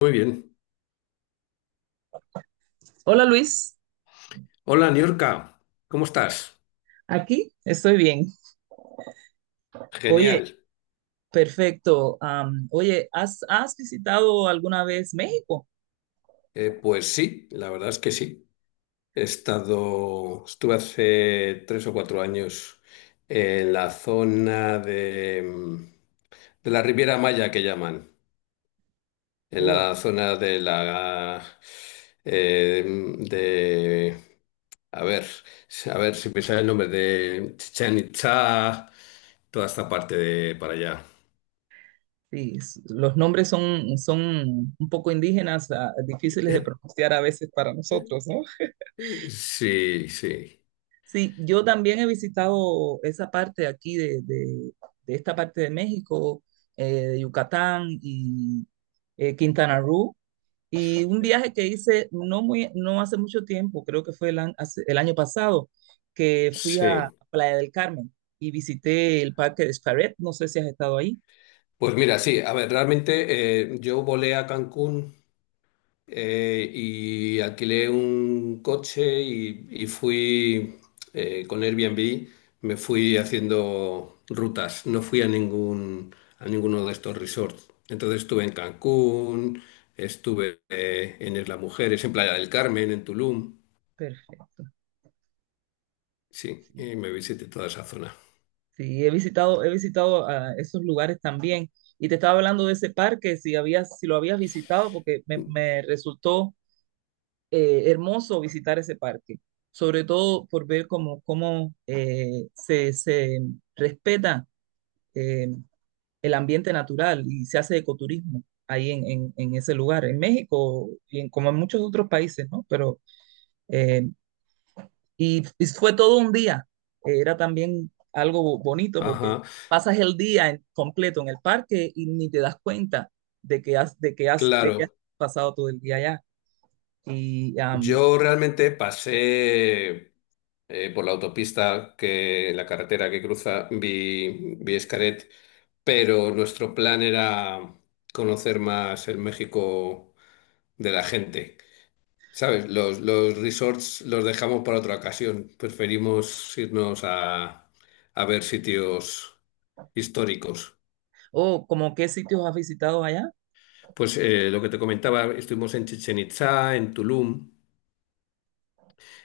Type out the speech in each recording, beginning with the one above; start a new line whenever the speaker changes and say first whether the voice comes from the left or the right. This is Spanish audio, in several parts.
left: Muy bien.
right: Hola, Luis,
left: Hola, Niorca, ¿cómo estás?
right: aquí estoy bien. Oye,
left: Genial.
right: perfecto. ¿Has visitado alguna vez México?
left: Pues sí, la verdad es que sí. Estuve hace 3 o 4 años en la zona de de la Riviera Maya que llaman, en
right: Uh,
left: la zona de la eh, de a ver, a ver si me sale el nombre de Chichén Itzá, toda esta parte de para allá.
right: sí, los nombres son un poco indígenas, difíciles de pronunciar a veces para nosotros, ¿no?
left: Sí, sí.
right: Sí, yo también he visitado esa parte aquí de esta parte de México, de Yucatán y Quintana Roo. Y un viaje que hice no hace mucho tiempo, creo que fue el año pasado, que fui
left: Sí,
right: a Playa del Carmen y visité el Parque de Xcaret. No sé si has estado ahí.
left: pues mira, sí, a ver, realmente yo volé a Cancún, y alquilé un coche y fui con Airbnb, me fui haciendo rutas, no fui a ninguno de estos resorts. Entonces estuve en Cancún, estuve en Isla Mujeres, en Playa del Carmen, en Tulum,
right: Perfecto.
left: sí,
right: Sí.
left: y me visité toda esa zona.
right: Sí, he visitado, he visitado, esos lugares también. Y te estaba hablando de ese parque, si habías, si lo habías visitado, porque me resultó hermoso visitar ese parque, sobre todo por ver cómo, cómo, se respeta eh, el ambiente natural y se hace ecoturismo ahí en ese lugar, en México y en, como en muchos otros países, ¿no? Pero, eh, y fue todo un día, era también algo bonito porque
left: Ajá,
right: pasas el día completo en el parque y ni te das cuenta de que has
left: claro,
right: pasado todo el día allá. Y am,
left: yo realmente pasé por la autopista que la carretera que cruza vi Xcaret, pero nuestro plan era conocer más el México de la gente. ¿Sabes? Los resorts los dejamos para otra ocasión. Preferimos irnos a ver sitios históricos.
right: o como qué sitios has visitado allá.
left: Pues lo que te comentaba, estuvimos en Chichen Itzá, en Tulum.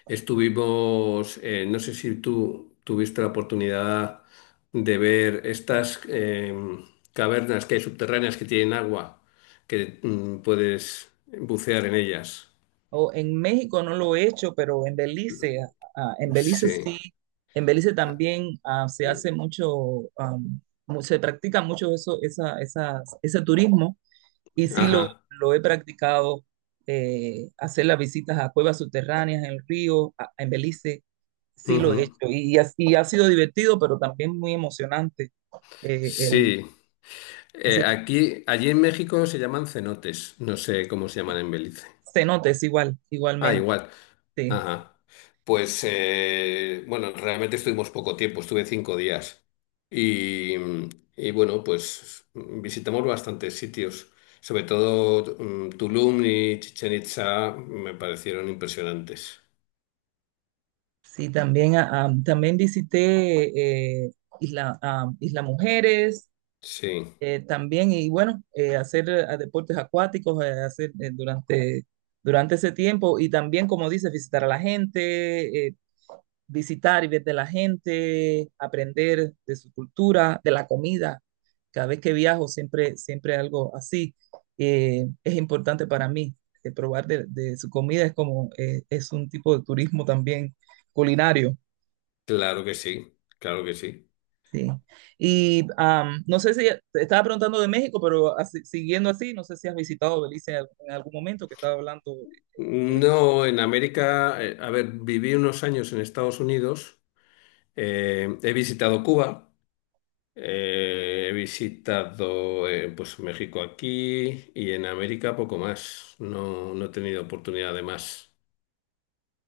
left: Estuvimos, no sé si tú tuviste la oportunidad de ver estas cavernas que hay subterráneas que tienen agua, que puedes bucear en ellas.
right: O en México no lo he hecho, pero en Belice, en Belice
left: Sí.
right: sí, en Belice también, se hace mucho, se practica mucho eso, ese turismo y sí
left: Ajá.
right: lo he practicado, hacer las visitas a cuevas subterráneas en el río, en Belice, sí lo he
left: Ujú.
right: hecho y, ha sido divertido, pero también muy emocionante, eh, el,
left: Sí.
right: ese tipo
left: Aquí, allí en México se llaman cenotes. No sé cómo se llaman en Belice.
right: de cenotes,
left: Ah,
right: igualmente,
left: igual.
right: sí.
left: Ajá. Pues, bueno, realmente estuvimos poco tiempo, estuve 5 días. Y, y bueno, pues visitamos bastantes sitios, sobre todo Tulum y Chichen Itza me parecieron impresionantes.
right: Sí, también, también visité, Isla Mujeres,
left: Sí,
right: también, y bueno, hacer deportes acuáticos, durante ese tiempo, y también, como dices, visitar a la gente, visitar y ver de la gente, aprender de su cultura, de la comida. Cada vez que viajo, siempre, siempre algo así es importante para mí. Probar su comida es como, es un tipo de turismo también culinario.
left: claro que sí, claro que sí.
right: Sí. No sé si te estaba preguntando de México, pero así, siguiendo así, no sé si has visitado Belice en algún momento que estaba hablando. De Belice.
left: No, en América, a ver, viví unos años en Estados Unidos, he visitado Cuba. He visitado pues México aquí y en América poco más. No, no he tenido oportunidad de más.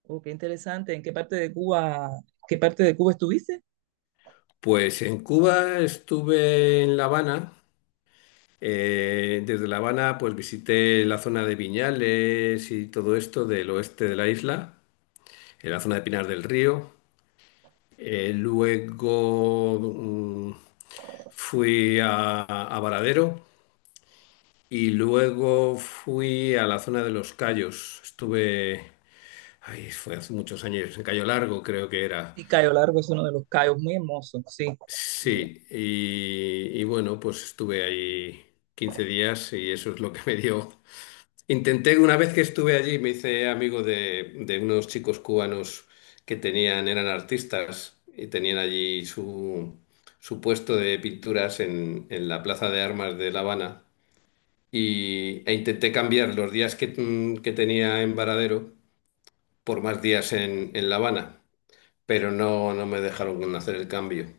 right: Oh, qué interesante. ¿En qué parte de Cuba, qué parte de Cuba estuviste?
left: Pues en Cuba estuve en La Habana. Desde La Habana pues visité la zona de Viñales y todo esto del oeste de la isla, en la zona de Pinar del Río. Eh, luego fui a Varadero y luego fui a la zona de Los Cayos. Estuve, ay, fue hace muchos años, en Cayo Largo creo que era.
right: Sí, Cayo Largo es uno de los cayos muy hermosos, sí.
left: Sí, y bueno, pues estuve ahí 15 días y eso es lo que me dio. Intenté, una vez que estuve allí, me hice amigo de unos chicos cubanos que tenían, eran artistas y tenían allí su, su puesto de pinturas en la Plaza de Armas de La Habana. Y, e intenté cambiar los que tenía en Varadero por más días en La Habana, pero no, no me dejaron hacer el cambio.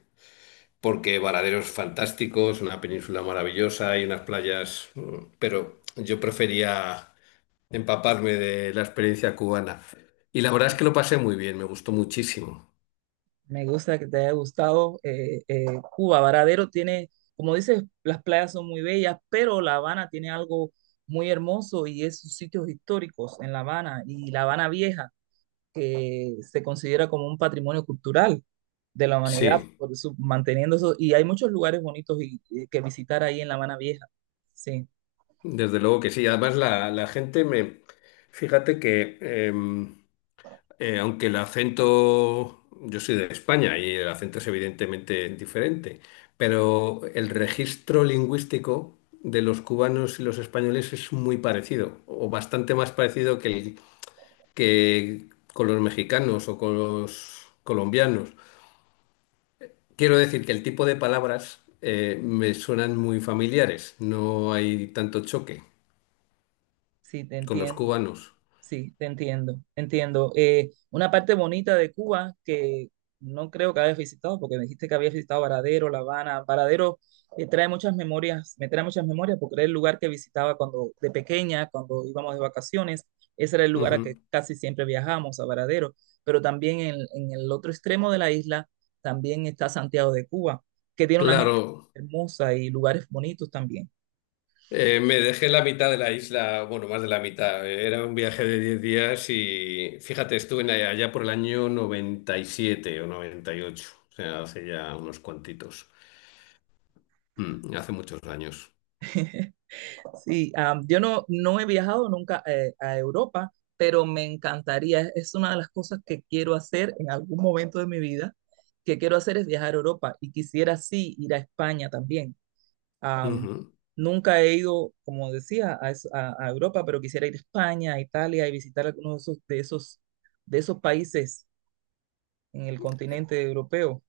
left: Porque Varaderos fantásticos, una península maravillosa y unas playas, mm, pero yo prefería empaparme de la experiencia cubana. Y la verdad es que lo pasé muy bien, me gustó muchísimo.
right: Me gusta que te haya gustado. Cuba, Varadero tiene, como dices, las playas son muy bellas, pero La Habana tiene algo muy hermoso y es sus sitios históricos en La Habana y La Habana Vieja, que se considera como un patrimonio cultural de la humanidad,
left: Sí,
right: por eso, manteniendo eso. Y hay muchos lugares bonitos y que visitar ahí en La Habana Vieja. Sí,
left: desde luego que sí. Además la gente me… Fíjate que… aunque el acento, yo soy de España y el acento es evidentemente diferente, pero el registro lingüístico de los cubanos y los españoles es muy parecido, o bastante más parecido que con los mexicanos o con los colombianos. Quiero decir que el tipo de palabras me suenan muy familiares, no hay tanto choque
right: sí, te
left: con los
right: entiendo.
left: cubanos.
right: Sí, te entiendo, entiendo. Una parte bonita de Cuba que no creo que hayas visitado, porque me dijiste que habías visitado Varadero, La Habana. Varadero, trae muchas memorias, me trae muchas memorias porque era el lugar que visitaba cuando de pequeña, cuando íbamos de vacaciones. Ese era el lugar a que
left: Ujú.
right: casi siempre viajamos, a Varadero. Pero también en el otro extremo de la isla también está Santiago de Cuba, que tiene una gente
left: Claro.
right: hermosa y lugares bonitos también.
left: Me dejé la mitad de la isla, bueno, más de la mitad. Era un viaje de 10 días y fíjate, estuve en allá por el año 97 o noventa y ocho, o sea, hace ya unos cuantitos. Mm, hace muchos años.
right: Yo no he viajado nunca, a Europa, pero me encantaría. Es una de las cosas que quiero hacer en algún momento de mi vida, que quiero hacer es viajar a Europa y quisiera sí ir a España también. Am,
left: Ujú.
right: Nunca he ido, como decía, a Europa, pero quisiera ir a España, a Italia y visitar algunos de esos países en el continente europeo.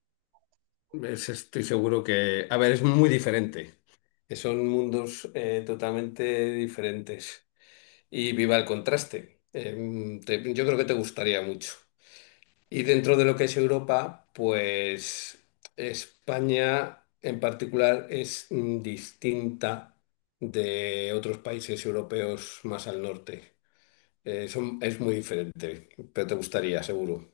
left: Estoy seguro que, a ver, es muy diferente. Son mundos totalmente diferentes. Y viva el contraste. Yo creo que te gustaría mucho. Y dentro de lo que es Europa, pues España en particular es distinta de otros países europeos más al norte. Es muy diferente, pero te gustaría, seguro.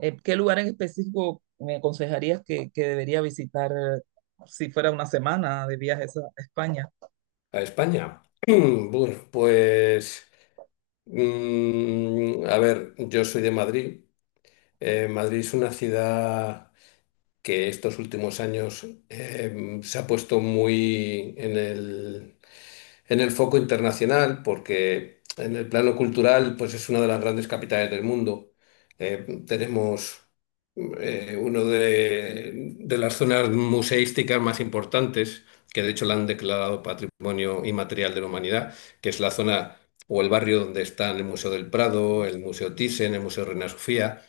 right: ¿Qué lugar en específico me aconsejarías que debería visitar, si fuera una semana de viajes a España?
left: ¿A España? Bueno, pues, a ver, yo soy de Madrid. Madrid es una ciudad que estos últimos años se ha puesto muy en el, en el foco internacional, porque en el plano cultural, pues es una de las grandes capitales del mundo. Tenemos de las zonas museísticas más importantes, que de hecho la han declarado Patrimonio Inmaterial de la Humanidad, que es la zona o el barrio donde están el Museo del Prado, el Museo Thyssen, el Museo Reina Sofía.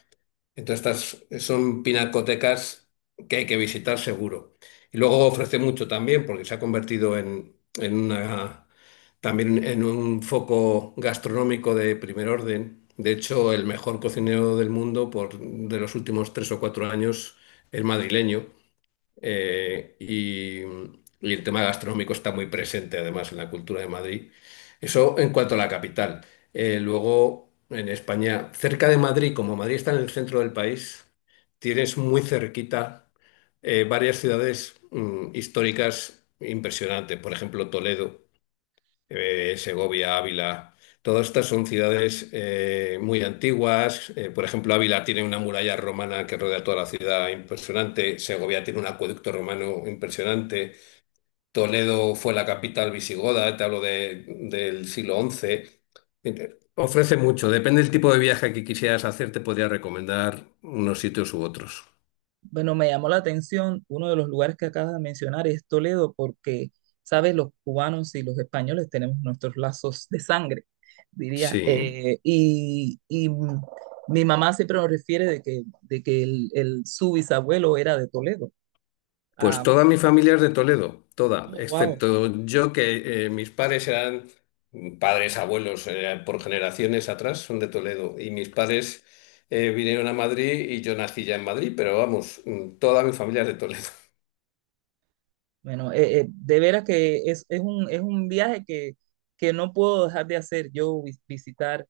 left: Entonces, estas son pinacotecas que hay que visitar seguro. Y luego ofrece mucho también, porque se ha convertido también en un foco gastronómico de primer orden. De hecho, el mejor cocinero del mundo de los últimos 3 o 4 años es madrileño, eh, y, y el tema gastronómico está muy presente además en la cultura de Madrid. Eso en cuanto a la capital. Luego, en España, cerca de Madrid, como Madrid está en el centro del país, tienes muy cerquita varias ciudades históricas impresionantes. Por ejemplo, Toledo, Segovia, Ávila. Todas estas son ciudades muy antiguas. Por ejemplo, Ávila tiene una muralla romana que rodea toda la ciudad impresionante. Segovia tiene un acueducto romano impresionante. Toledo fue la capital visigoda, del siglo once. Ofrece mucho. Depende del tipo de viaje que quisieras hacer, te podría recomendar unos sitios u otros.
right: Bueno, me llamó la atención uno de los lugares que acabas de mencionar es Toledo, porque, sabes, los cubanos y los españoles tenemos nuestros lazos de sangre, diría.
left: Sí.
right: Mi mamá siempre nos refiere de que, su bisabuelo era de Toledo.
left: Pues
right: Ah,
left: toda mi familia es de Toledo, toda,
right: wow.
left: excepto yo que mis padres eran padres, abuelos, por generaciones atrás, son de Toledo. Y mis padres vinieron a Madrid y yo nací ya en Madrid, pero vamos, toda mi familia es de Toledo.
right: Bueno, de veras que es un viaje que no puedo dejar de hacer. Yo visitar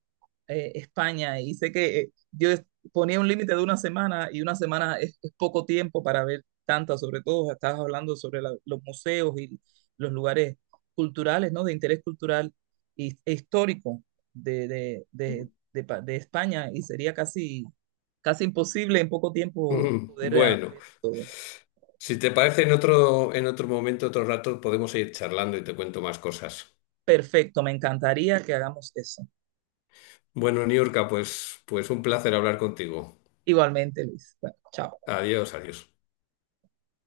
right: España y sé que ponía un límite de una semana y una semana es poco tiempo para ver tantas, sobre todo estabas hablando sobre los museos y los lugares culturales, ¿no? De interés cultural y, e histórico de España y sería casi, casi imposible en poco tiempo
left: Mm,
right: poder
left: bueno,
right: ver todo.
left: si te parece en otro momento, otro rato, podemos seguir charlando y te cuento más cosas.
right: Perfecto, me encantaría que hagamos eso.
left: Bueno, Niurka, pues, pues un placer hablar contigo.
right: Igualmente, Luis. Bueno, chao.
left: Adiós, adiós.